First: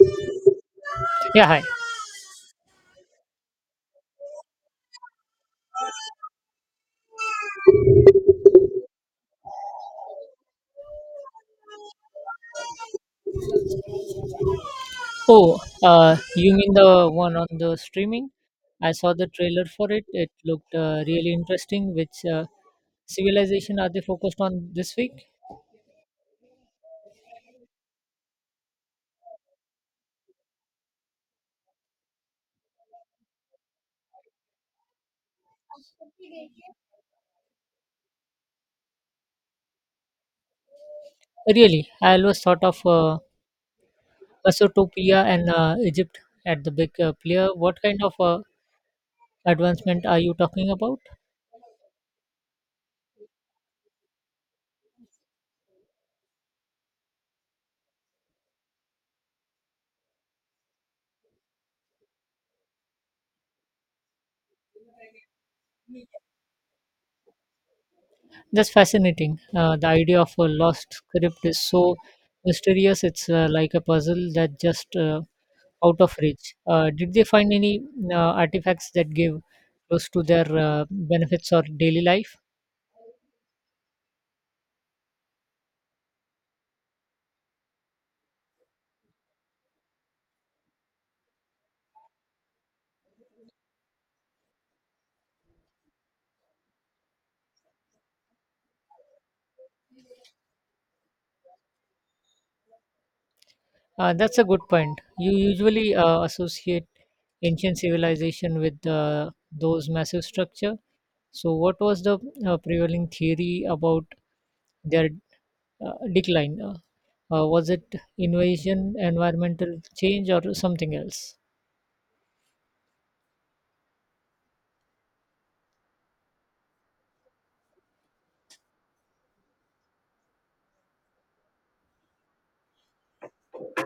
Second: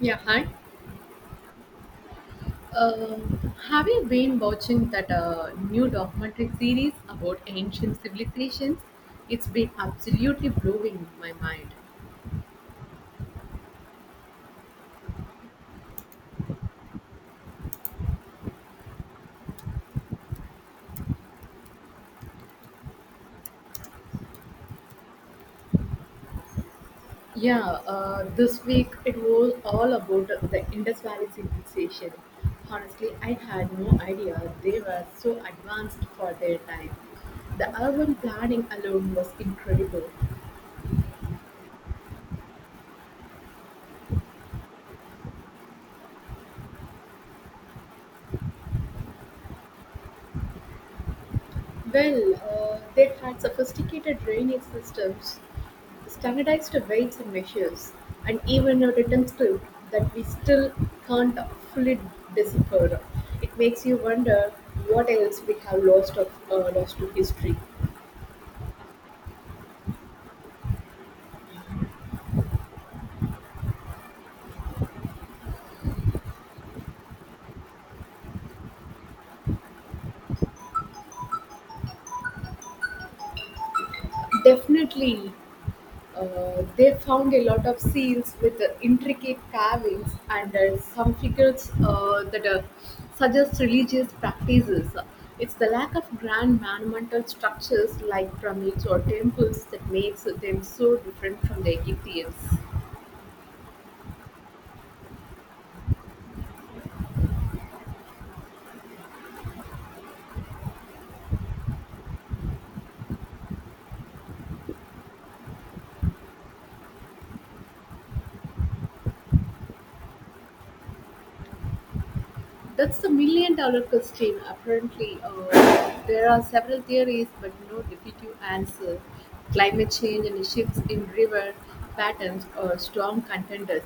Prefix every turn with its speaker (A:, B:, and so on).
A: Yeah, hi.
B: Yeah, hi.
A: Have you been watching that new documentary series about ancient civilizations? It's been absolutely blowing my mind.
B: Oh, you mean the one on the streaming? I saw the trailer for it. It looked really interesting. Which civilization are they focused on this week?
A: Yeah, this week it was all about the Indus Valley civilization. Honestly, I had no idea they were so advanced for their time. The urban planning alone was incredible.
B: Really, I always thought of Mesopotamia and Egypt at the big player. What kind of advancement are you talking about?
A: Well, they had sophisticated drainage systems, standardized weights and measures, and even a written script that we still can't fully decipher. It makes you wonder what else we have lost to history.
B: That's fascinating. The idea of a lost script is so mysterious. It's like a puzzle that just out of reach. Did they find any uh, artifacts that give close to their benefits or daily life?
A: Definitely, they found a lot of seals with intricate carvings and some figures that suggest religious practices. It's the lack of grand monumental structures like pyramids or temples that makes them so different from the Egyptians.
B: That's a good point. You usually associate ancient civilization with those massive structure. So, what was the prevailing theory about their decline? Was it invasion, environmental change, or something else?
A: That's the million dollar question. Apparently, there are several theories, but no definitive answer. Climate change and shifts in river patterns are strong contenders,